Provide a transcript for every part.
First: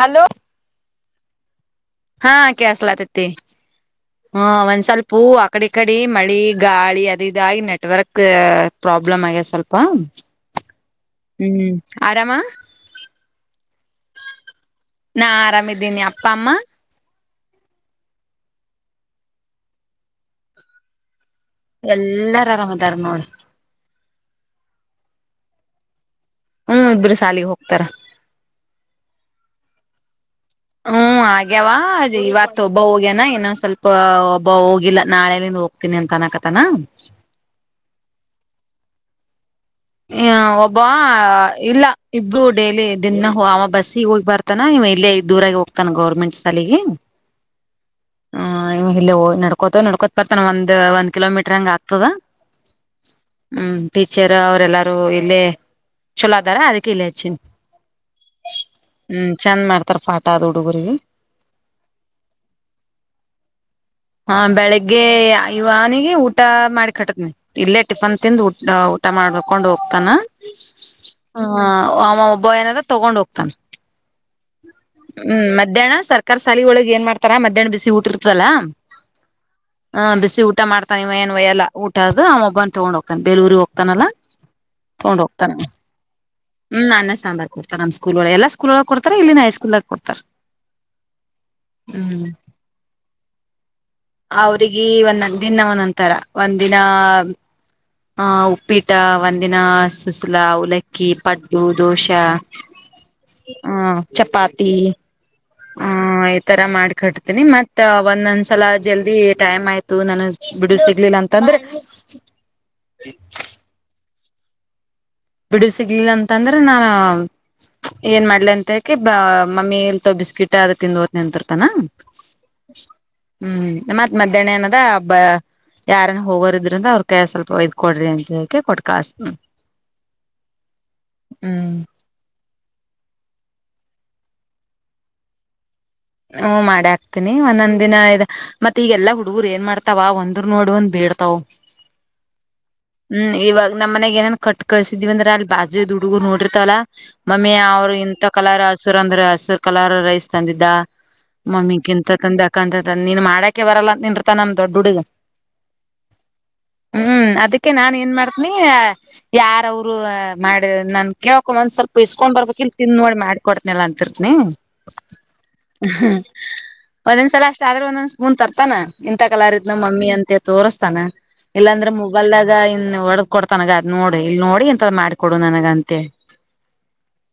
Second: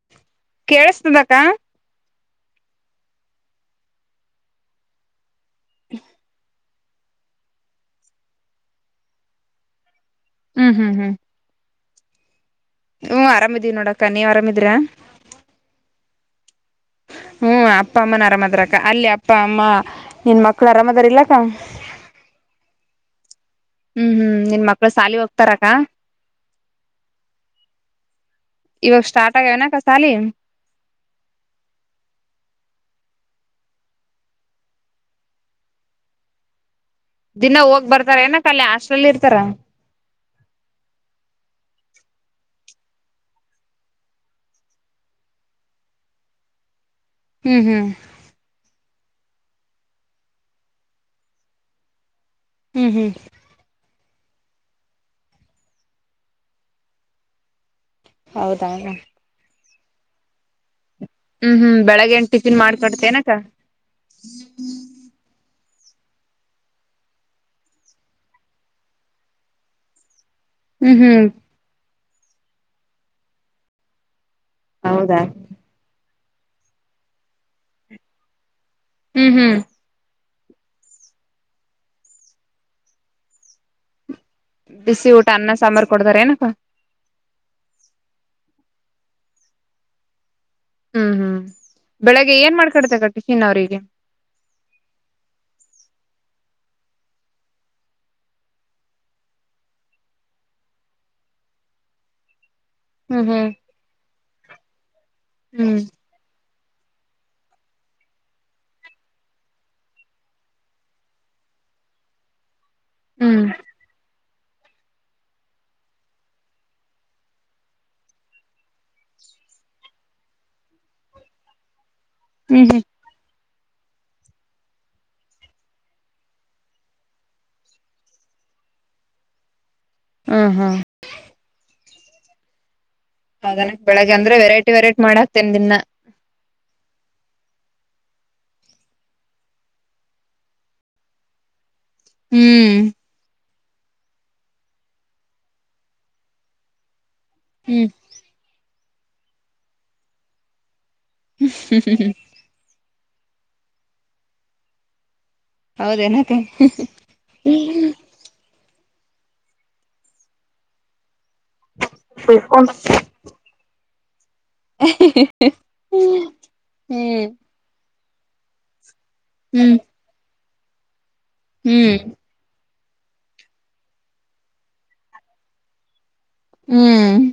Hello ಕೇಳಸ್ತದಕ್ಕ ಹಾ ಕಸ್ಲತತಿ ಹ್ಮ ಒಂದ್ ಸ್ವಲ್ಪೂ ಅಕಡಿ ಕಡಿ ಮಳಿ ಗಾಳಿ ಅದ ಇದಾಗಿ ನೆಟ್ವರ್ಕ್ ಪ್ರಾಬ್ಲಮ್ ಆಗ್ಯದ್ ಸ್ವಲ್ಪ ಹ್ಮ್ ಹ್ಮ್ ಆರಾಮ ಹ್ಮ ಆರಾಮಿದೀವಿ ನೋಡಕ್ಕ ನೀವ್ ಆರಾಮಿದ್ರ ತಮ್ಮ ಹ್ಮ್ ಅಪ್ಪ ಅಮ್ಮನ ಅರಾಮದ್ರಕ್ಕ ಅಲ್ಲಿ ಅಪ್ಪ ಅಮ್ಮ ನಿನ್ ಮಕ್ಳು ಅರಾಮದ ಇಲ್ಲಕ್ಕ. ಎಲ್ಲಾರ್ ಆರಾಮದಾರ್ ನೋಡ್ ಹ್ಮ್ ಹ್ಮ್ ನಿನ್ ಮಕ್ಳು ಸಾಲಿ ಹೋಗ್ತಾರಕ್ಕ. ಹ್ಮ್ ಇಬ್ರು ಸಾಲಿಗೆ ಹೋಗ್ತಾರ ಇವಾಗ ಸ್ಟಾರ್ಟ್ ಆಗನಾಕ ಸಾಲಿ ಹ್ಮ ಹಾಗ್ಯಾವ ಇವತ್ ಒಬ್ಬ ಹೋಗ್ಯನಾ ಇನೊ ಸ್ವಲ್ಪ ಒಬ್ಬ ಹೋಗಿಲ್ಲ ನಾಳೆಿಂದ ಹೋಗ್ತೀನಿ ಅಂತ ಅನ್ನಕತನ ದಿನ ಹೋಗ್ ಬರ್ತಾರ ಏನಕ್ಕ ಅಲ್ಲಿ [unintelligible] ಹ ಒಬ್ಬ ಇಲ್ಲ ಇಬ್ರು ಡೇಲಿ ದಿನ ಅವ ಬಸ್ಸಿಗೆ ಹೋಗಿ ಬರ್ತಾನ ನೀವ ಇಲ್ಲಿ ಇ ದೂರಾಗಿ ಹೋಗ್ತಾನ ಗೌರ್ಮೆಂಟ್ ಸಾಲಿಗಿ ಹ್ಮ್ ಹ್ಮ್ ಹ ಇಲ್ಲಿ ನಡ್ಕೋತವ ನಡ್ಕೋತ್ ಬರ್ತಾನ ಒಂದ ಒಂದ ಕಿಲೋಮೀಟರ್ ಹಂಗ ಆಗ್ತದ. ಹ್ಮ್ ಹ್ಮ್ ಹ್ಮ್ ಟೀಚರ್ ಅವ್ರಲ್ಲಾರೂ ಇಲ್ಲೇ ಚಲೋದಾರ ಅದಕ್ಕೆ ಇಲ್ಲೇ ಹಚ್ಚನ್ ಹೌದ ಪಾಟ ಆದ ಹುಡುಗರಿಗೆ ಹ್ಮ್ ಹ್ಮ್ ಬೆಳಗೆ ನ್ ಟಿಫಿನ್ ಮಾಡ್ಕೊಡ್ತೆೇನಕ್ಕ. ಹಾ ಬೆಳಿಗ್ಗೆ ಇವನಿಗೆ ಊಟ ಮಾಡಿ ಕಟ್ಟದ್ನಿ ಇಲ್ಲೇ ಟಿಫನ್ ತಿಂದು ಊಟ ಮಾಡ್ಕೊಂಡ್ ಹೋಗ್ತಾನ ಹ್ಮ್ ಹ್ಮ್ ಹ ಅವ ಒಬ್ಬ ಏನಾರ ತಗೊಂಡ್ ಹೋಗ್ತಾನ ಹೌದಾ ಹ್ಮ್ ಮಧ್ಯಾಹ್ನ ಸರ್ಕ ಸಾಲಿೊಳಗೆ ಏನ್ ಮಾಡ್ತಾರ ಮಧ್ಯಾಹ್ನ ಬಿಸಿ ಊಟಿ ಇರ್ತದಲ್ಲಾ. ಹ್ಮ್ ಹ್ಮ್ ಹ ಊಟ ಮಾಡ್ತಾನ ಇವ ನ್ವಯ ಎಲ್ಲ ಊಟ ಅ ಒೊಬ್ಬನ್ ತಗೊಂಡ ಹೋಗ್ತಾನ ಬಲೂರಿಗೆ ಹೋಗ್ತಾನಲ್ಲಾ. ಬಿಸಿ ತೊಂಡ್ ಊಟ ಹೋಗ್ತಾನ ಅನ್ನ ಸಾಂಬಾರ್ ಕೊಡ್ತಾರ ಏನಕ್ಕ ಹ್ಮ್ ನನ್ನ ಸಾಂಬಾರ್ ಕೊಡ್ತಾನ ನಮ್ಮ್ ಸ್ಕೂಲ್ ಒಳೆ ಎಲ್ಲ. ಸ್ಕೂಲ್ಗ ಕೊಡ್ತಾರೆ ಇಲ್ಲಿನ ಹೈಸ್ಕೂಲ್ದಾಗ ಕೊಡ್ತಾರೆ. ಹ್ಮ್ ಹ್ಮ್ ಬೆಳಿಗ್ಗೆ ಏನ್ ಮಾಡ್ಕಡ್ತೆ ಟಿಫಿನ್. ಅವ್ರಿಗೆ ಅವ್ರಿಿಗೆ ಒಂದ ದಿನ ಒಂದಂತರ ಒಂದ್ ದಿನ ಹ ಉಪ್ಪಿಟ ಒಂದಿನ ಸುಸಲ ಉಲಕ್ಕಿ ಪಡ್ಡು ದೋಸ ಹ್ಮ್ ಹ್ಮ್ ಹ್ಮ ಚಪಾತಿ ಹ್ಮ್ ಹ ತರ ಮಾಡ್ಕಟ್ತೀನಿ ಮತ್ತ ಒಂದಂದ. ಚಲ ಜಲ್ದಿ ಟೈಮ್ ಆಯ್ತು ನಾನಗ ಬಿಡ ಸಿಗ್ಲಿಲ್ಲ ಅಂತಂದ್ರೆ. ಹ. ಹ್ಮ್ ಬಿಡು ಸಿಗ್ಲಿಲ್ಲ ಅಂತಂದ್ರೆ ನಾ. ಏನ್ ಮಾಡ್ಲಿ ಅಂತ ಹೇಳಕಿ ಬ ಮಮ್ಮಿ ಇಲ್ತ ಬಿಸ್ಕಿಟ್ ಅದ ತಿಂದ್ ಓದ್ನ ಅಂತಿರ್ತಾನ. ಹ್ಮ್ ಹ್ಮ್. ಹ್ಮ್ ಮತ್ತ್ ಮಧ್ಯಾಹ್ನ ಎನ್ದ ಹಬ್ಬ. ಯಾರನ ಹೋಗೋರ ಇದ್ರಿಂದ ಅವ್ರ ಕೈ ಸ್ವಲ್ಪ ಒಯದ್ಕ ಕೊಡ್ರಿ ಅಂತ ಹೇಳೆ ಕೊಟ್ಟಟ್ ಕಸ. ಹ್ಮ್ ಹ್ಮ್ ಹ್ಮ್. ಅದನ ಬೆಳಗ್ ಅಂದ್ರೆ ವೆೈಟಿ ವೆರೈಟಿ ಮಾಡ ಹಾತೇನ್ ದಿನ. ಹ್ಮ ಮಾಡ ಆಕ್ತೀನಿ ಒಂದೊಂದ ದಿನ ಇ ಮತ್ತತ್ ಈಗಲ್ಲ ಹುಡುಗರು ಏನ್ ಮಾಡ್ತಾವ ಒಂದರ್ ನೋಡುವಂದ್ ಬೇ. ಬೇಡ್ತವು. ಹ್ಮ್. ನಮ್ಮ್ ಮನೆಗ್ ಏನನ್ ಕಟ್ ಕಳ್ಸಿದೀವಿಂದ್ರೆ ಅಲ್ಲಿ ಬಾಜು ಹಡುಗುರು ನೋಡಿರ್ತವಲ್ಲ. ಮಮ್ಮಿ ಹ್ಮ್ ಅವರು ಇಂಂತ ಕಲರ್ ಹಸುರ ಅಂದ್ರೆ ಹಸುರು ಕಲರ್ ರೈಸ್ ತಂದಿದ್ದ ಮಮ್ಮಿ ಕಿಂತ ತಂದ ಅಕ್ಕಂತಂದ ನೀನ್ ಮಾಡಾಕೆ ಬರಲ್ಲ ನಿನ್ತ ನಮ್ ದೊಡ್ಡ ಹುಡಗ. ಹೌದೇನಕ. ಅದಕ್ಕೆ ನಾನ್ ಏನ್ ಮಾಡ್ತನಿ ಯಾರ ಅವ್ರು ಮಾಡ ನನ್. ಕೇಳೋಕ್ ಒಂದ್ ಸ್ವಲ್ಪ ಇಸ್ಕೊಂಡ ಹ್ಮ್ ಬರ್ಬೇಕ್ ಇಲ್ ತಿಂದ ನೋಡಿ ಮಾಡಕಡ್ತನಲ್ಲ ಅಂತ. ಹ. ಹ್ಮ್ ಒಂದೊಂದ್ ಸಲ ಅಷ್ಟ ಆದ್ರೆ ಒಂದೊಂದ್ ಸ್ಪೂನ್ ತರ್ತಾನ ಇಂತ ಕಲರಿದ್ ನ ಹ್ಮ್ ಮಮ್ಮಿ ಅಂತ. ತೋರ್ಸ್ತಾನ ಇಲ್ಲಾಂದ್ರೆ ಹ್ಮ್ ಮೊಬಾಲ್ದಾಗ. ಒಡದ ಕೊಡ್ತನಗ ಅದ್ ನೋಡಿ ಇಲ್ಲಿ ನೋಡಿ ಇಂತದ ಮಾಡ್ಕೊಡು ನನಗ ಅಂತೆ. ಹ್ಮ್.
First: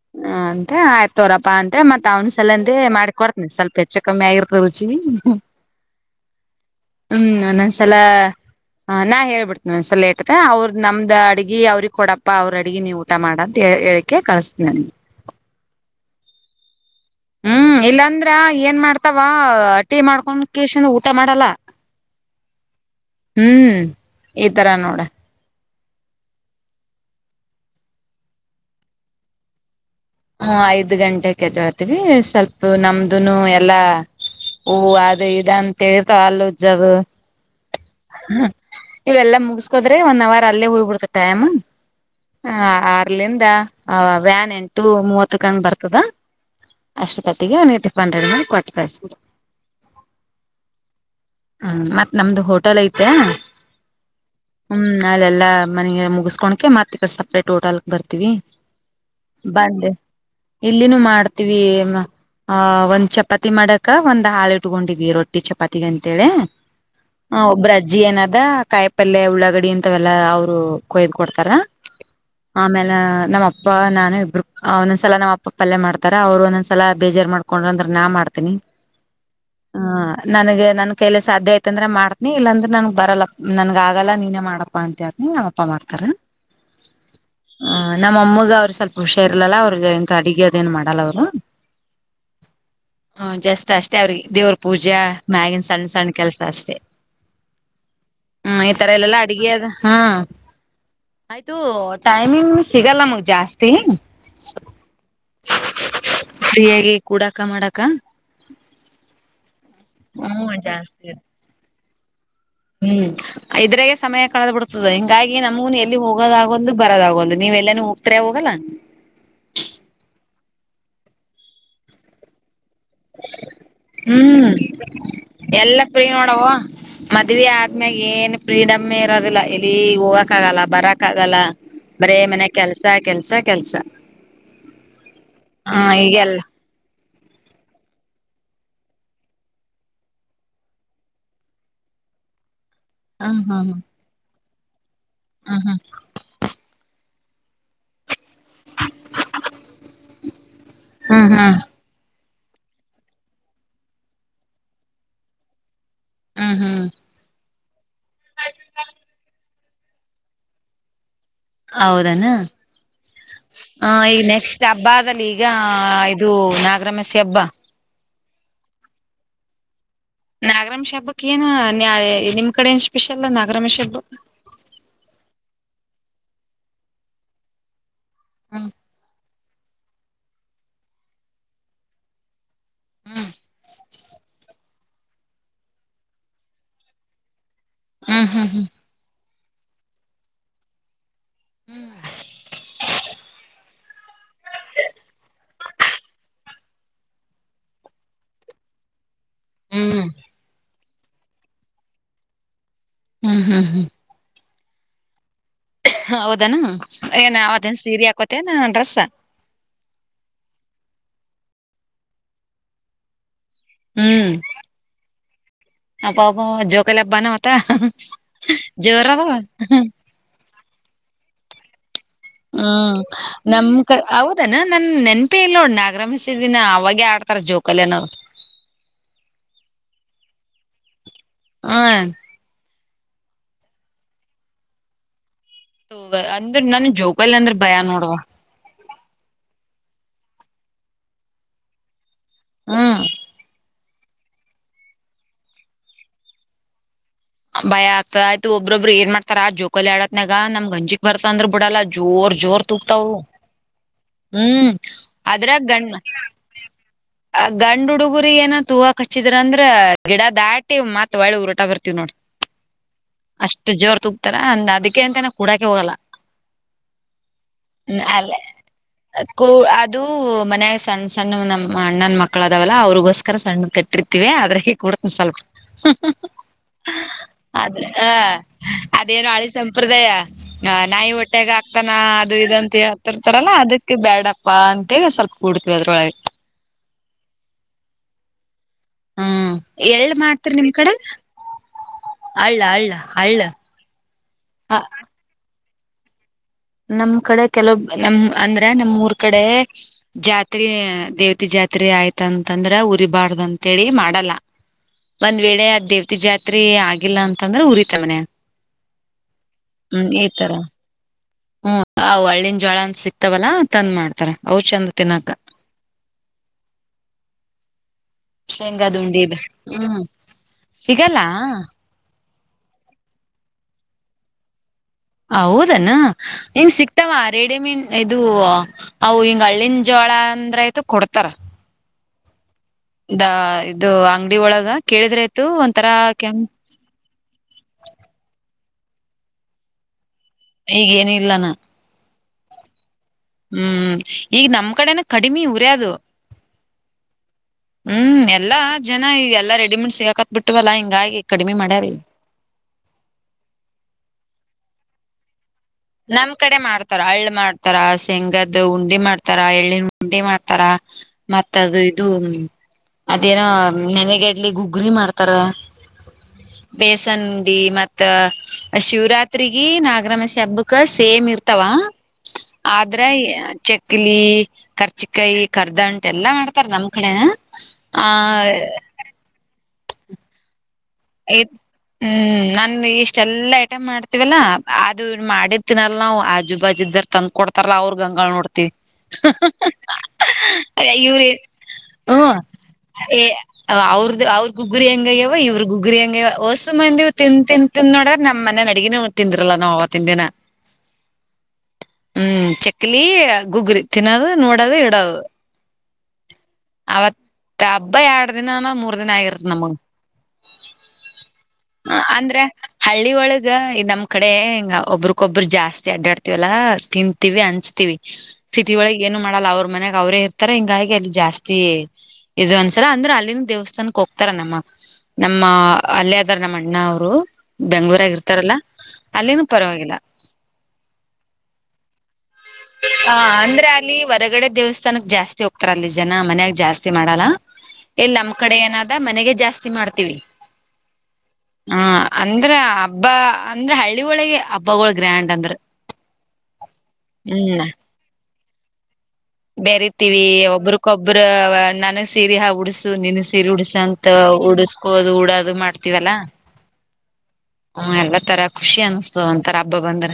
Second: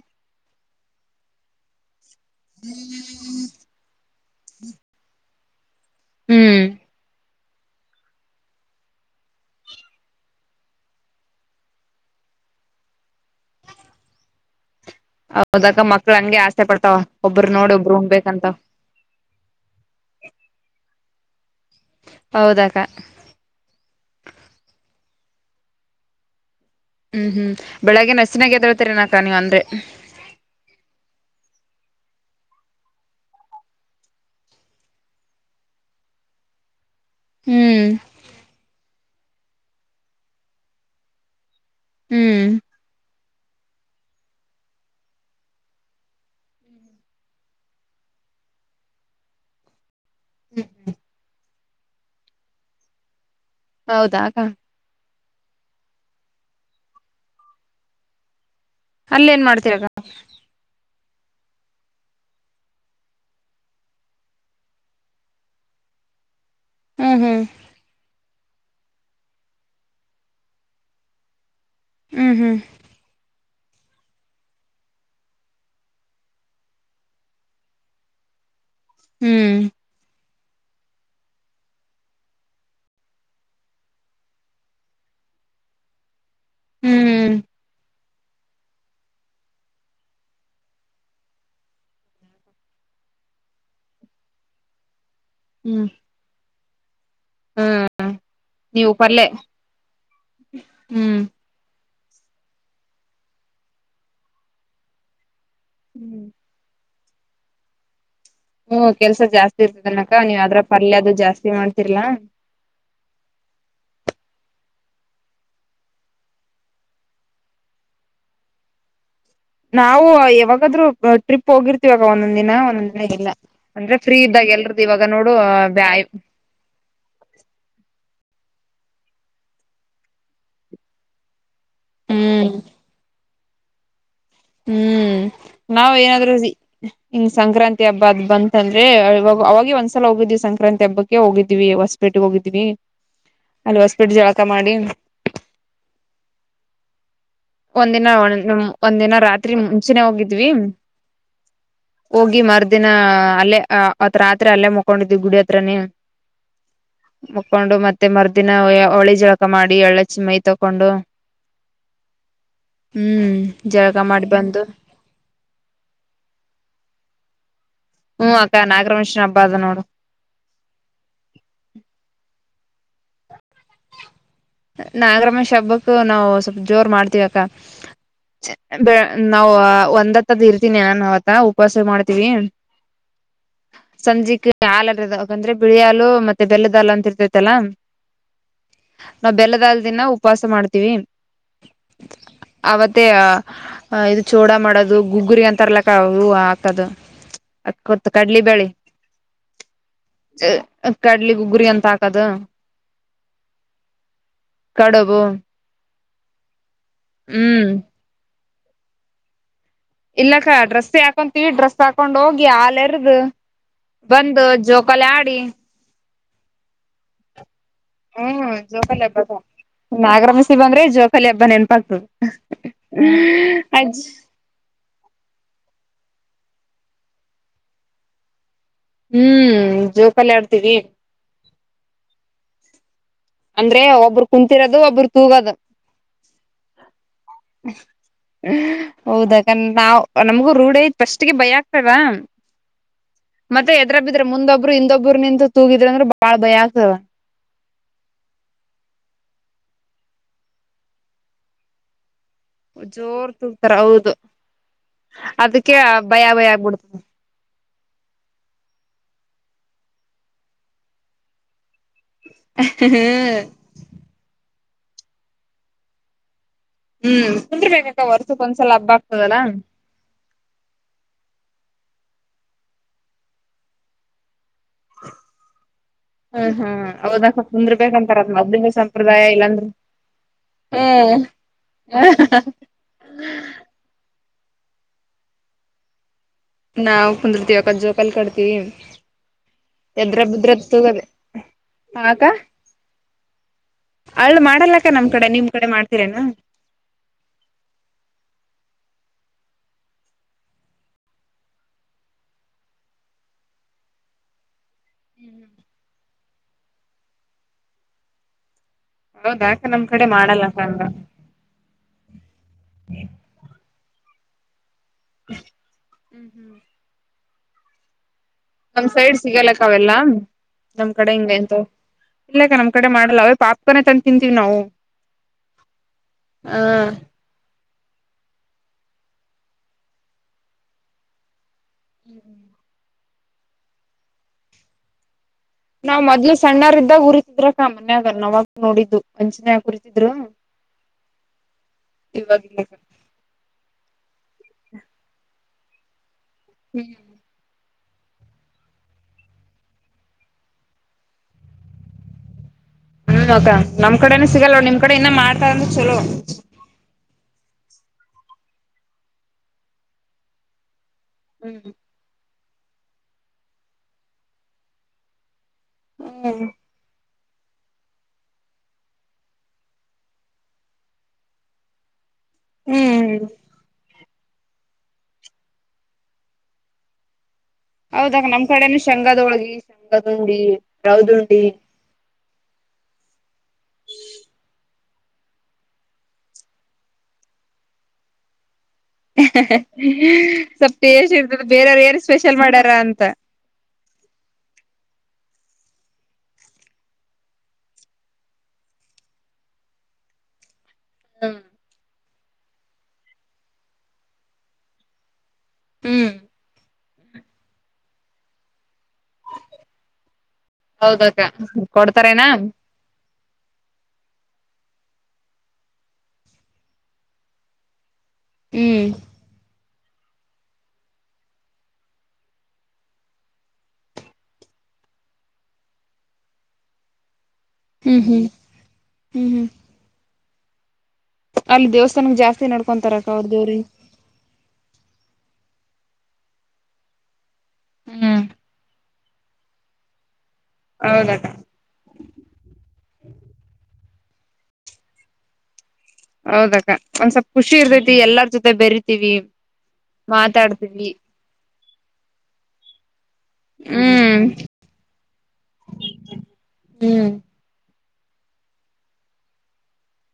ಮತ್ತ ಆಯ್ತ ತೋರಪ್ಪ ಅಂತ ಹೇಳಿ ಮತ್ತತ್ ಅವ್ ಸಲಂದೇ ಮಾಡ್ಿಕ ಕೊಡ್ತನಿ ಸ್ವಲ್ಪ ಹೆಚ್ಚು ಕಮ್ಮಿ ಆಗಿರ್ತ ರುಚಿ. ಹ್ಮ್. ಹ್ಮ್ ಒಂದೊಂದ್ಸಲ. ಹ ನಾ ಹೇಳ್ಬಿಡ್ತೇನೆಸಲೇಟ್ತೆ ಅವ್ರ ನಮ್ದ್ ಅಡಗಿ ಅವ್ರಿಗೆ ಕೊಡಪ್ಪ ಅವ್ರ ಅಡಿಗೆ ನೀವು ಊಟ ಮಾಡ ಅಂತ ಹೇಳಿ. ಹೇಳಕ್ಕೆ ಕಳಿಸ್ತೀನಗೆ. ಹೌದಕ್ಕ ಮಕ್ಳು ಹಂಗೆ ಆಸೆ ಪಡ್ತಾವ. ಒಬ್ಬ್ರ ನೋಡಿ ಹ್ಮ್ ಒಬ್ರು ಇಲ್ಲಾಂದ್ರ ಉಣ್ಬೇಕಂತ ಏನ್ ಮಾಡ್ತಾವ ಹಟಿ ಮಾಡ್ಕೊಂಡ್ ಕಶನ್ ಊಟ ಮಾಡಲ್ಲ. ಹೌದಕ್ಕ ಹ್ಮ್ ಈ ತರ ನೋಡ. ಹ್ಮ್ ಹ್ಮ್ ಬೆಳಿಗ್ಗೆ ನಸಿನಾಗ ಎದಳ್ತರಿ ನಕ ನೀವ ಅಂದ್ರೆ. ಹ್ಮ ಐದ್ ಗಂಟೆಕ ಎದ್ದೇಳ್ತೀವಿ ಸ್ವಲ್ಪ ನಮ್ದನು ಎಲ್ಲಾ. ಹೂ ಅದ ಇದು ಅಂತೇಳ್ತ ಹಲ್ಲು ಉಜ್ಜದು. ಹ್ಮ್ ಇವೆಲ್ಲಾ ಮುಗಸ್ಕೋದ್ರೆ ಒನ್ ಅವರ್ ಅಲ್ಲೇ ಹೋಗ್ಬಿಡ್ತ ಟೈಮ್. ಹ್ಮ್ ಹ ಆರ್ಲಿಂದ ಆ ವ್ಯಾನ್ ಎಂಟು ಮೂವತ್ತಕ್ಕಂಗ ಬರ್ತದ. ಅಷ್ಟು ಕಟ್ಟಿಗೆ ನೀ ಟಿಫನ್ ರೆಡಿ ಮಾಡಿ ಕೊಟ್ಟ ಕಳ್ಸಬಿಡಿ. ಹ್ಮ್ ಹ್ಮ್. ಹ್ಮ ಮತ್ತ್ ನಮ್ದು ಹೋಟೆಲ್ ಐತ. ಹೌದಾ ಕ. ಅಲ್ಲೇಲ್ಲಾ ಮನಿ ಗಿನಿ ಮುಗಿಸಸ್ಕೋಕೆ ಮತ್ತೆ ಕಡೆ ಸಪ್ರೇಟ್ ಹೊಟಲ್ ಬರ್ತೀವಿ. ಅಲ್ಲ ಏನ್ ಬಂದ ಮಾಡ್ತೀರಕ್ಕ ಇಲ್ಲಿನ ಮಾಡ್ತ. ವಿ ಒಂದ್ ಚಪಾತಿ ಮಾಡಕ ಒಂದ್ ಹಾಳ ಇಟ್ಕೊಂಡಿವವಿ ರೊಟ್ಟಿ ಚಪಾತಿಗೆಂತ. ಹೇಳ ಹ್ಮ್ ಹ್ಮ್ ಹ ಒಬ್ಬ್ರಜ್ಜಿ ಏನ. ಅ ಕಾಯಿ ಪಲ್ಯ ಉಳ್ಳಾಗಡಿ ಅಂತವೆೆಲ್ಲಾ ಅವ್ರು ಕೊಯ್ದ್ ಕೊಡ್ತಾರ. ಹ್ಮ್ ಹ್ಮ್ ಆಮೇಲೆ ನಮ್ಮ ಅಪ್ಪ. ನಾನು ಇಬ್ರು ಒಂದೊಂದ್ಸಲ ನಮ್ಮ ಅಪ್ಪ ಪಲ್ಲೆ ಮಾಡ್ತಾರ ಅವ್ರು ಒಂದೊಂದ್ಸಲ ಬೇಜಾರು ಮಾಡ್ಕೊಂಡ್ರರು ಅಂದ್ರ ನಾ ಮಾಡ್ತೀನಿ. ಹ್ಮ್. ಹ ನನಗೆ ನನ್. ಕೈಲ ಸಾಧ್ಯ ಆಯತಂದ್ರೆ ಮಾಡ್ತನಿ ಇಲ್ಲಾಂದ್ರೆ ನನ್ಗ್ ಬರಲ್ಲ ನನ್ಗ ಆಗಲ್ಲ ನೀನೇ ಮಾಡಪ್ಪಾ ಅಂತ ಹೇಳ್ನಿ ನಮ್ಮಪ್ಪಾ ಮಾಡ್ತಾರ ಹ್ಮ್ ಹ್ಮ್ ಹ ನಮ್ಮ ಅಮ್ಮಗ ಅವ್ರರು ಸ್ವಲ್ಪ ಹುಷಾರರ್ಲಲ್ಲ ಅವ್ರಗ ಎಂತ ಅಡಗೆ ಅದೇಏನ್ ಮಾಡಲ್ಲ ಅವ್ರು ಹ ಜಸ್ಟ್ ಅಷ್ಟೇ ಅವ್ರಿಗೆ ದೇವ್ರ ಪೂಜೆ ಮ್ಯಾಗಿನ್ ಹ್ಮ್ ಸಣ್ಣ ಸಣ್ಣ ಕೆಲ್ಸ ಅಷ್ಟೇ ಹ್ಮ್ ಹ್ಮ ಈ ತರ ನೀವು ಎಲ್ಲೆಲ್ಲಾ ಪಲ್ಲೆ ಅಡಗೆದ ಹಾ ಹ್ಮ್ ಆಯ್ತು ಟೈಮಿಂಗ್ ಸಿಗಲ್ಲ ನಮಗ್ ಜಾಸ್ತಿ ಹ್ಮ್ ಫ್ರೀಯಾಗಿ ಕೂಡಾಕ ಮಾಡಾಕ ಹ್ಮ್ ಕೆಲ್ಸ ಜಾಸ್ತಿ ಇರ್ತದನಕ ನೀವ್ ಅದ್ರ ಪಲ್ಲ್ಯ ಅದು ಜಾಸ್ತಿ ಮಾಡ್ತಿರ್ಲಾ ಹ್ಮ್ ಇದ್ರಾಗ ಸಮಯ ಕಳೆದ ಬಿಡ್ತದೆ ಹಿಂಗಾಗಿ ನಮ್ಗೂನು ಎಲ್ಲಿ ಹೋಗೋದಾಗೊಂದು ಬರೋದಾಗೋದು ನೀ ನೀ ಎಲ್ಲನು ಹೋಗ್ತಾರೆ ಹೋಗಲ್ಲ ನಾವು ಯಾವಾಗಾದ್ರೂ ಟ್ರಿಪ್ ಹೋಗಿರ್ತಿವ ಒಂದೊಂದ್ ದಿನ ಒಂದೊಂದ ಲ್ಲ ಅಂದ್ರೆ ಫ್ರೀ ಇದ್ದಾಗ ಹ್ಮ್ ಎಲ್ರದದು ಇವಾಗ ನೋಡು ಬ್ಯಾಯ ಮದ್ವೆ ಆದ್ಮ್ಯಾಗ ಏನ್ ಫ್ರೀಡಮ ಇರೋದಿಲ್ಲ ಇಲ್ಲಿ ಹೋಗಕ್ ಆಗಲ್ಲ ಬರಕ್ ಆಗಲ್ಲ ಬರೇ ಮನೆ ಹ್ಮ್ ಕೆಲ್ಸ ಕೆಲ್ಸ ಕೆಲ್ಸ ಹ್ಮ್ ಹ ನಾವ್ ಏನಾದ್ರೂ ಈಗೆಲ್ಲ ಹಿಂಗ ಸಂಕ್ರಾತಿ ಹಬ್ಬ ಅದ್ ಬಂತಂದ್ರೆವಾಗ ಅವಾಗ ಒಂದ್ಸಲ ಹೋಗಿದೀವಿ ಸಂಕ್ರಾಂತಿ ಹಬ್ಬಕ್ಕೆ ಹೋಗಿದೀವಿ ಹೊಸ್ಪೇ ಬಟ್ಟಿಗೆ ಹೋಗಿದ್ದೀನಿ ಹಾ ಹಾ ಹಾ ಕ್ಕ ಮಾಡಿ ಹ ಹ ಒಂದಿನ ಒ ಒಂದಿನ ರಾತ್ರಿ ಮುಂಚೆನೆೇ ಹೋಗಿದ್ವಿ ಹ್ಮ್ ಹಾ ಹೋಗಿ ಮರ್ದಿನ ಅಲ್ಲೇ ಅತ್ ರಾತ್ರಿ ಅಲ್ಲೇ ಮುಕೊಂಡಿದವಿ ಗುಡಿ ಹತ್ರನೇ ಹ್ಮ್ ಹ್ಮ್ ತಕೊಂಡು ಮತ್ತೆ ಮರುದಿನಳಿ ಜಳಕ ಮಾಡಿ ಎಳ್ಳ ಚ ಮೈ ತಕೊಂಡು ಹೌದನಾ ಹ್ಮ್ ಜಾಳ ಹ ಈ ನೆಕ್ಸ್ಟ್ ಹಬ್ಬ ಅದಲ್ಲಿ ಈಗ ಇದು ನಾಗರಾಮಸಿ ಹಬ್ಬ ಹ್ಮ್ ಅಕ್ಕ ನಾಗರಮೇಶನ ಹಬ್ಬ ಅದ ನೋಡು ನಾಗರಮಸಿ ಹಬ್ಬಕ್ ಏನ ನಿಮ್ ಕಡೆ ಸ್ಪೆಷಲ್ ನಾಗರಾಮೇಶ ಹಬ್ಬ ನಾಗರಾಮಶಿ ಹಬ್ಬಕ್ಕೂ ನಾವು ಸ್ವಲ್ಪ ಜೋರ್ ಮಾಡ್ತೀವಿ, ಅಕ್ಕ ಹ್ಮ್ ನಾವು ಒಂದ್ ಹತ್ತದ ಇರ್ತೀನಿ ನಾನವತ್ತು ಉಪವಾಸ ಮಾಡ್ತೀವಿ ಸಂಜಕ್ ಹಾಲರದಕಂದ್ರೆ ಬಿಳಿ ಹಾಲು ಮತ್ತೆ ಬೆಲ್ಲದಾ ಅಂತ ಇರ್ತೈತಲ್ಲಾ ಹ್ಮ್ ಹ್ಮ್ ಹ್ಮ್ ನಾವು ಬೆಲ್ಲದಾಲ ದಿನ ಉಪವಾಸ ಮಾಡ್ತೀವಿ ಹ್ಮ್ ಅವತ್ತೇ ಇದು ಚೋಡ ಮಾಡೋದು ಗುಗ್ಗುರಿ ಅಂತರ್ಲಕ ಅವು ದು ಅತ್ ಕೊಡ್ಲಿ ಬೆಳೆ ಹ್ಮ್ ಕಡ್ಲಿ ಗಗ್ಗುರಿ ಅಂತ ಹಾಕದು ಹ್ಮ್ ಹ್ಮ್ ಹ್ಮ್ ಕಡಬು ಹೌದಾನ ಏನ್ ಹ್ಮ್ ಅವದನ್ ಸೀರೆ ಹಾಕೋತೇ ನ ಡ್ರೆಸ್ ಇಲ್ಲಕ್ಕ ಡ್ರೆಸ್ಸ ಹಾಕೊಂತೀವಿ ಡ್ರೆಸ್ ಹಾಕೊಂಡ್ ಹೋಗಿ ಹಾಲ ಎರದು ಬಂದು ಜೋಕಲೆ ಆಡಿ ಅಪಪ ಜೋಕಲ ಹಬ್ಬಾನ ಆಟ ಹ್ಮ್ ಜೋರದ ಸಿವಂಗ್ರೆ ಜೋಕಾಲಿ ಹಬ್ಬ ನೆನಪಾತು ಹ್ಮ್ ನಮಕ ಹೌದನಾ ನನ್ ನೆನ್ಪಿ ಇಲ್ ನೋಡ ನಾಗರಮಶಿ ದಿನ ಅವಾಗೇ ಆಡ್ತಾರ ಜೋಕಲ್ಯ ನವು ಹ್ಮ್ ಜೋಕಲ್ಲಿ ಆಡ್ತೀವಿ ಹ ಅಂದ್ರೆ ಒಬ್ರು ಕುಂತಿರೋದು ಒಬ್ಬರು ತೂಗೋದು ಅಂದ್ರ ನನ್ ಜೋಕಾಲಿ ಅಂದ್ರ ಭಯ ನೋಡುವ ಹೌದಕಂದ ನಾ್ ನಮಗೂ ರೂಢ ಐತ್ ಫಸ್ಟ್ಗೆ ಭಯ ಆಗ್ತದ ಹಾ ಮತ್ತೆ ಎದ್ರ ಬಿದ್ರೆ ಮುಂದೊಬ್ರು ಇೊಬ್ಬರು ನಿಂತ ತೂಗಿದ್ರಂದ್ರ ಬಾಳ ಭಯ ಆಗ್ತವ ಭಯ ಆಗ್ತಾ ಆಯ್ತು ಒಬ್ಬೊಬ್ರು ಏನ್ ಮಾಡ್ತಾರ ಆ ಜೋಕೋಲಿ ಆಡದನಾಗ ನಮ್ ಗಂಜಿಕ್ ಬರ್ತಂದ್ರ ಬಿಡಲ್ಲ ಜೋರ್ ಜೋರ್ ತೂಕ್ತಾವ ಜೋರ್ ತೂಗ್ತಾರ ಹೌದು ಹ್ಮ್ ಅದ್ರಾಗ ಅದಕ್ಕೆ ಗಂಡ ಭಯ ಭಯ ಆಗ್ಬಿಡ್ತದ ಗಂಡ್ ಹುಡುಗುರಿಗೆ ಏನ ತೂ ಕಚ್ಚಿದ್ರ ಅಂದ್ರ ಗಿಡ ದಾಟಿ ಮತ್ ಒಳ್ಳೆ ಉಊರಟ ಬರ್ತವ್ ನೋಡ ಅಷ್ಟ ಜೋರ್ ತುಕ್ತಾರ ಅಂದ ಅದಕ್ಕೆ ಅಂತನ ಕೂಡಕೆ ಹೋಗಲ್ಲ ಹ್ಮ್ ಹ್ಮ ಕುಂದರ್ಬೇಕಕ್ಕ ಅಲ್ಲ ವರ್ಷಕ್ ಒಂದ್ಸಲ ಹಬ್ಬ ಆಗ್ತದಲ್ಲ ಕೂ ಅದುೂ ಮನ್ಯಾಗ ಸಣ್ಣ ಸಣ್ಣ ನಮ ಅಣ್ಣನ್ ಮಕ್ಕಳ ಅದಾವಲ್ಲ ಅವ್ರಿಗೋಸ್ಕರ ಸಣ್ಣ ಕಟ್ಟಿರ್ತಿೀವಿ ಆದ್ರೆ ಹ ಕೊಡ್ತನ ಸ್ವಲ್ಪ ಹ್ಮ್ ಹ್ಮ್ ಹೌದಕ್ಕ ಆದ್ರೆ ಹ ಕುಂದರ್ಬೇಕಂತಾರ ಅದ್ ಮೊದ್ಲಿಂದ ಸಂಪ್ರದಾಯ ಅದೇನು ಹಳಿ ಇಲ್ಲಾಂದ್ರ ಸಂಪ್ರದಾಯ ನಾಯಿ ಹೊಟ್ಟೆಾಗ ಆಗ್ತಾನ ಅದು ಇ ಂತ ಹತರ್ತಾರಲ್ಲ ಅದಕ್ಕೆ ಬೇಡಪ್ಪಾ ಅಂತೇಳ ಸ್ವಲ್ಪ ಕೂಡ್ತಿವಿ ಅದ್ರೊಳಗೆ ನಾವು ಕುಂದರ್ತಿೀವಕ್ ಜೋ ಕಲ್ ಕಾತಿೀವಿ ಹ್ಮ್ ಎಳ್ಳ ಎದ್ರಭದ್ರತ್ತು ಅದೆ ಅಳ್ಳ ಅಳ್ಳಳ್ಳ ಅಳ್ಳ ಅಳ್ಳು ಮಾಡಲ್ಲಕ್ಕ ನಮ್ ಕಡೆ ನಿಮ್ ಕಡೆ ಮಾಡ್ತೀರೇನಾ ನಮ್ ಕಡೆ ಕೆಲೊ ನಮ ಅಂದ್ರೆ ನಮ್ಮ್ ಊರ್ ಕಡೆ ಜಾತ್ ದೇವತೆ ಜಾ ಜಾತ್ರಿ ಆಯ್ತ ಅಂತಂದ್ರ ಉರಿಬಾರ್ದ ಅಂತೇಳಿ ಮಾಡಲ್ಲ ಒಂದ್ ವೇಳೆ ಅದ್ ದೇವತೆ ಜಾತ್ರೆ ಆಗಿಲ್ಲ ಅಂತಂದ್ರೆ ಉರಿತ ಮನ ಹೌದಾಕ ನಮ್ ಕಡೆ ಮಾಡಲ್ಲಲ್ಲ ಹ್ಮ ಹಳ್ಳಿನ ಜೋಳ ಅಂತ ಸಿಕ್ತವಲ್ಲಾ ತಂದ್ ಮಾಡ್ತಾರ ಅವ್ ಚಂದ ತಿನ್ನಾಕ. ಹ್ಮ್ ಹ್ಮ್ ನಮ ಸೈಡ್ ಶೇಂಗಾದುಂಡಿ ಬೆ ಸಿಗಲಕ್ಕ ಅವೆಲ್ಲ ಹ್ಮ್ ನಮ್ ಕಡೆ ಸಿಗಲ್ಲ ಹಿಂಗ ಎಂತ ಇಲ್ಲಕ್ಕ ನಮ್ ಕಡೆ ಮಾಡಲ್ಲ ಅವೇ ಪಾಪ್ಕನೆೇ ತಂದ ತಿಂತೀವಿ ನಾವು ಹ ಹೌದನ ಹ ಹಂಗ ಸಿಕ್ತಾವ ಆ ರಡೆ ಮೀನ್ ಇದು ಅವು ಹಿಂಗ ಹಳ್ಳನ್ ಜೋಳ ಅಂದ್ರ ಆಯ್ತು ಕೊಡ್ತಾರ ಹ್ಮ್ ಹ್ಮ್ ಇದು ಅಂಗಡಿ ಒಳಗ ಕೇಳಿದ್ರೆತ ನಾವ್ ಮೊದ್ಲು ಸಣ್ಣಾರ ಇದ್ದಾಗ ಉರಿತಿದ್ರಕ್ಕ ಮನ್ಯಾಗ ನವಾಗ ನೋಡಿದ್ದು ಅಂಚಿನನ್ ಕುರಿತಿದ್ರು ಈಗೇನ ಇಲ್ಲಾನ ಇವಾಗಿಲ್ಲ ಒಬದು ಹ್ಮ್ ಹ್ಮ್ ಎಲ್ಲಾ ಜನ ಈ ಎಲ್ಲಾ ರೆಡಿಮೇಂಡ ಸಿಗಕತ್ ಬಿಟ್ಟವಲ್ಲಾ ಹಿಂಗಾಗಿಿ ಕಡಿ್ಮೆ ಮಾಡ್ಯಾರಿ ಹ್ಮ ನಮ್ ಕಡೆನ ಸಿಗಲ್ಲೋ ನಿಮ್ ಕಡೆ ಇನ್ನ ಮಾಡ ನಮ್ ಕಡೆ ಮಾಡ್ತಾರ ಹಳ್ಳ ಮಾಡ್ತಾರ ಶಂಗದ್ ಉಂಡಿ ಮಾಡ್ತಾರಾ ಎಳ್ಳಿನ ಉಂಡಿ ಮಾಡ್ತಾರಾ ಮತ್ತ ಹ್ಮ್ ಅದು ಇದು ಅದೇನ ನೆನೆಗಡ್ಲಿ ಗುಗ್ಗರಿಿ ಮಾಡ್ತಾರ ಹ್ಮ್ ಂಡಿ ಮತ್ತ ಶಿವರಾತ್ಗ ನಾಗರಮಸೆ ಹಬ್ಬ ಚ ಸೇಮ್ ಇರ್ತಾವ ಆದ್ರ ಹ್ಮ್ ಚ ಹಕ್ಕಿಲಿ ಕರ್ಚಿಕಾಯಿ ಕರ್ದ ಉಂಟ ಎಲ್ಲಾ ಮಾಡ್ತಾರ ನಮ್ ಕಡೆ ಹೌದಕ ನಮ್ಮ್ ಕಡೆನು ಶಂಗದೊಳಗಿ ಶಂಗದುಂಡಿ ರವದುುಂಡಿ ಐತ್ ಹ್ಮ್ ನನ್ ಇಷ್ಟೆಲ್ಲಾ ಐಟಮ್ ಮಾಡ್ತೀವಲ್ಲಾ ಅದು ಮಾಡಿದ ತಿಿನಲ್ ನಾವು ಆಜು ಬಾಜ ಇದ್ದರ್ ತಂದ್ ಕೊಡ್ತಾರ ಅವ್ರಗ್ ಗಂಗಾಗಳ ನೋಡ್ತಿವಿ ಸ್ವಲ್ ಟೇಸ್ಟ್ ಇವ್ರಿ ಇರ್ತದೆ ಬೇರಾರ ಏನ್ ಸ್ಪೆಷಲ್ ಮಾಡ್ಯಾರ ಅಂತ ಅವ್ರದ್ದ ಅವ್ರ ಕುಗ್ಗುರಿ ಹೆಂಗಯ್ಯವ ಇವ್ರ ಗುಗ್ರಿ ಹಂಗೆ ಹೊಸು ಮಂದಿವು ತಿಂದ ತಿಂದ ತಿನ್ ನೋಡ ನಮ್ ಮನ್ಯಾಗಿನ ಅಡಗಿನ ತಿಂದ್ರಲ್ಲಾ ನಾವ್ ಅವತ್ತಿಂದಿನ ಹ್ಮ್ ಹ್ಮ್ ಚಕ್ಲಿ ಗುಗ್ಗರಿ ತಿನ್ನೋದು ನೋಡದು ಇಡೋದು ಹ್ಮ್ ಅವತ್ ಹಬ್ಬ ಎರಡು ದಿನನ ಮೂರ್ ದಿನ ಆಗಿರ್ತ್ ನಮಗ್ ಹೌದ ಅಂದ್ರೆ ಹಳ್ಳಿ ಒಳಗ ನಮ ಆ ಕಡೆ ಹ ಒಬ್ರಗೊಬ್ರು ಜಾಸ್ತಿ ಅಡ್ಡಾಡ್ತಿವಲ್ಲಾ ತಿಂತೀವಿ ಅನ್ಚ್ತಿವಿ ಸಿಟಿ ಹ್ಮ್ ಒಳಗೆ ಏನು ಮಾಡಲ್ಲ ಅವ್ರ ಮನೆಾಗ ಅವ್ರೇ ಇರ್ತಾರ ಹಿಂಗಾಗಿ ಅಲ್ಲಿ ಜಾಸ್ತಿ ಇದು ಅಂದಸಲ ಅಂದ್ರೆ ಅಲ್ಲಿನ ದೇವಸ್ಥಾನಕ್ ಹೋಗ್ತಾರ ನಮ್ಮ ನಮ್ಮ ಅಲ್ಲೇ ಅ್ರ ನಮ್ಮ ಅಣ್ಣ ಅವರು ಹ್ಮ್ ಬೆಂಗ್ಳೂರಾಗಿ ಹ್ಮ್ ಇರ್ತಾರಲ್ಲ ಹ್ಮ್ ಅಲ್ಲಿನೂ ಹ್ಮ್ ಪರವಾಗಿಲ್ಲ ಅಲ್ಲಿ ದೇವಸ್ಥಾನಕ್ ಜಾಸ್ತಿ ನಡ್ಕೊಂತಾರಕ್ಕ ಹ ಅವ್ರ ದೇವ್ರಿ ಅಂದ್ರೆ ಅಲ್ಲಿ ಹೊರಗಡೆ ದೇವಸ್ಥಾನಕ್ ಜಾಸ್ತಿ ಹೋಗ್ತಾ ತ್ರಲ್ಲಿ ಜನ ಮನ್ಯಾಗ ಜಾಸ್ತಿ ಮಾಡಲ್ಲ ಇಲ್ಲಿ ಹ್ಮ್ ನಮ್ಮ್ ಕಡೆ ಏನಾದ ಮನೆಗೆ ಜಾಸ್ತಿ ಮಾಡ್ತೀವಿ ಹೌದಕ್ಕ ಹ ಅಂದ್ರ ಹಬ್ಬ ಅಂದ್ರ ಹಳ್ಳಿಳಗೆ ಹಬ್ಬಗಳ ಗ್ರ್ಯಾಂಡ್ ಅಂದ್ರ ಹೌದಕ್ಕ ಒಂದ ಸ್ವಲ್ಪ ಖುಷಿ ಇರ್ತೈತಿ ಎಲ್ಲರ ಜೊತೆ ಬೇರಿ ಬೇರತೀವಿ ಒಬ್ರಕೊಬ್ಬರು ನನಗ್ ಸೀರೆ ಉಡ್ಸು ನೀನಗ ಸೀರೆ ಉಡ್ಸಂತ ಹ್ಮ್ ಉಡ್ಸ್ಕೋದು ಉಡೋದು ಮಾಡ್ತೀವಲ್ಲಾ ಹ್ಮ್ ಹ್ಮ ಎಲ್ಲ ತರ ಖುಷಿ ಅನ್ಸತ ಒಂತರ ಹಬ್ಬ ಬಂದ್ರ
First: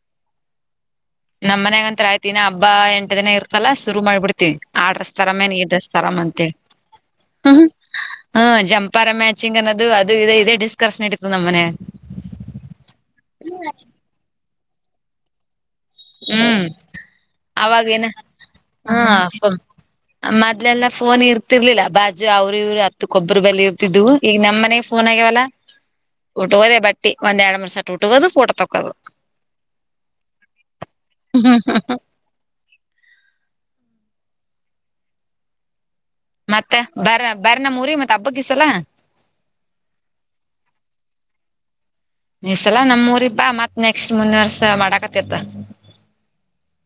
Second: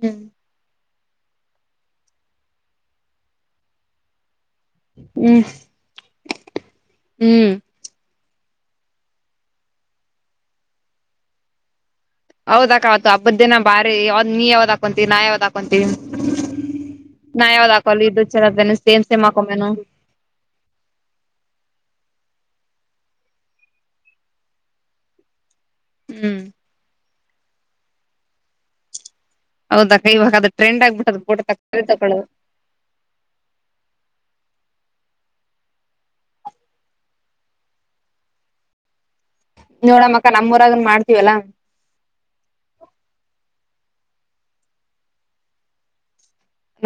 ಹ್ಮ್ ನಮ್ಮ್ ಮನ್ಯಾಗಂತ ಆಯ್ತಿನ ಹಬ್ಬ ಎಂಟ ದಿನ ಇರ್ತಲ್ಲಾ ಶುರು ಮಾಡ್ಬಿಡ್ತ ಆ ಡ್ರಸ್ ಹ್ಮ್ ತರಾಮೇನ್ ಈಡ್ರೆಸ್ ತೊರಾಮ ಅಂತ ಹ್ಮ್ ಹ್ಮ ಜಂಪಾರ ಮ್ಯಾಚಿಂಗ್ ಅನ್ನೋದು ಅದು ಇ ಇದೇ ಡಿಸ್ಕರ್ನ್ ನಡಿತ ನಮ್ಮ ಮನ್ಯಾಗ ಹೌದಾಕ್ಕ ಅವತ್ತು ಹಬ್ಬದ್ದೀನ ಬಾರಿ ಅವ್ ನೀ ಯಾವ್ದ ಹಾಕೊಂತೀರಿ ನಾ ಯಾವ್ದ ಹಾಕೊಂತೀ ಹ್ಮ್ ನಾ ಯಾವ್ದ ಅವಾಗೇನ ಹಾಕೋಲ್ಲೀ ಇದು ಚೆಂದನ್ನನೆ ಸೇಮ್ ಸೇಮ್ ಹಾಕೊಂಬ ಎನು ಮದ್ಲೆಲ್ಲಾ ಫೋನ್ ಇರ್ತಿರ್ಲಿಲ್ಲ ಬ ಅಜ್ಜ ಅವರು ಇವ್ರು ಹತ್ತಕ್ಕೊಬ್ಬರ ಬಳಿ ಇರ್ತಿದ್ದ್ ಈಗ ನಮ್ಮ್ ಮನೆಗೆ ಫೋನ್ ಆಗ್ಯವಲ್ಲ ಹ್ಮ್ ಉಟ್ಟ ಹೋದೆ ಬ್ಯಾಡ ಒಂದ ಎರಡು ಮೂರು ಸಟ್ಕೊಳೋದು ಫೊಟೋ ತಕೋಳೊದು. ಹೌದ ಅಕ್ಕ ಇವಾಗ ಅದು ಟ್ರೆಂಡ್ ಆಗ್ಬಿಟ್ಟದ ಫೋಟೋ ತಕ್ಕೊಳೋದು ತಕೊಳ್ಳೊದು ಮತ್ತೆ ಬರ ಬರ್ ನ ಊರಿ ಮತ್ತೆ ಹಬ್ಬಕ್ಕೀಸಲ್ಲ ನೋಡ ಮಕ್ಕ ನಮ್ಮೂರಾಗನ್ ಮಾಡ್ತೀವಲ್ಲಾ ಈ ಸಲಾ ನಮ್ಮೂರಿಗೆ ಬಾ ಮತ್ತ್ ನೆಕ್ಸ್ಟ್ ಮುಂದಿನ ವರ್ಷ ಮಾಡಾಕತ್ತ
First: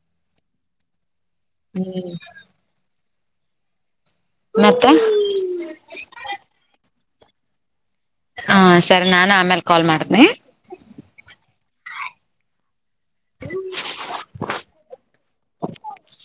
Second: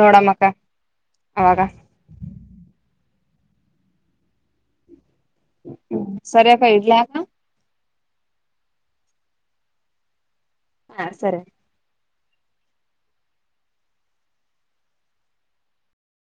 ನೋಡಮ್ಮಕ್ಕ ಅವಾಗ ಹ್ಮ್ ಮತ್ತೆ ಹ್ಮ ಸರಿಯಕಾ ಇಡ್ಲಾ ಹಾ ಸರಿ ನಾನ ಆಮೇಲ್ ಕಾಲ್ ಮಾಡ್ದನಿ ಹಾ ಸರಿ ಹ್ಮ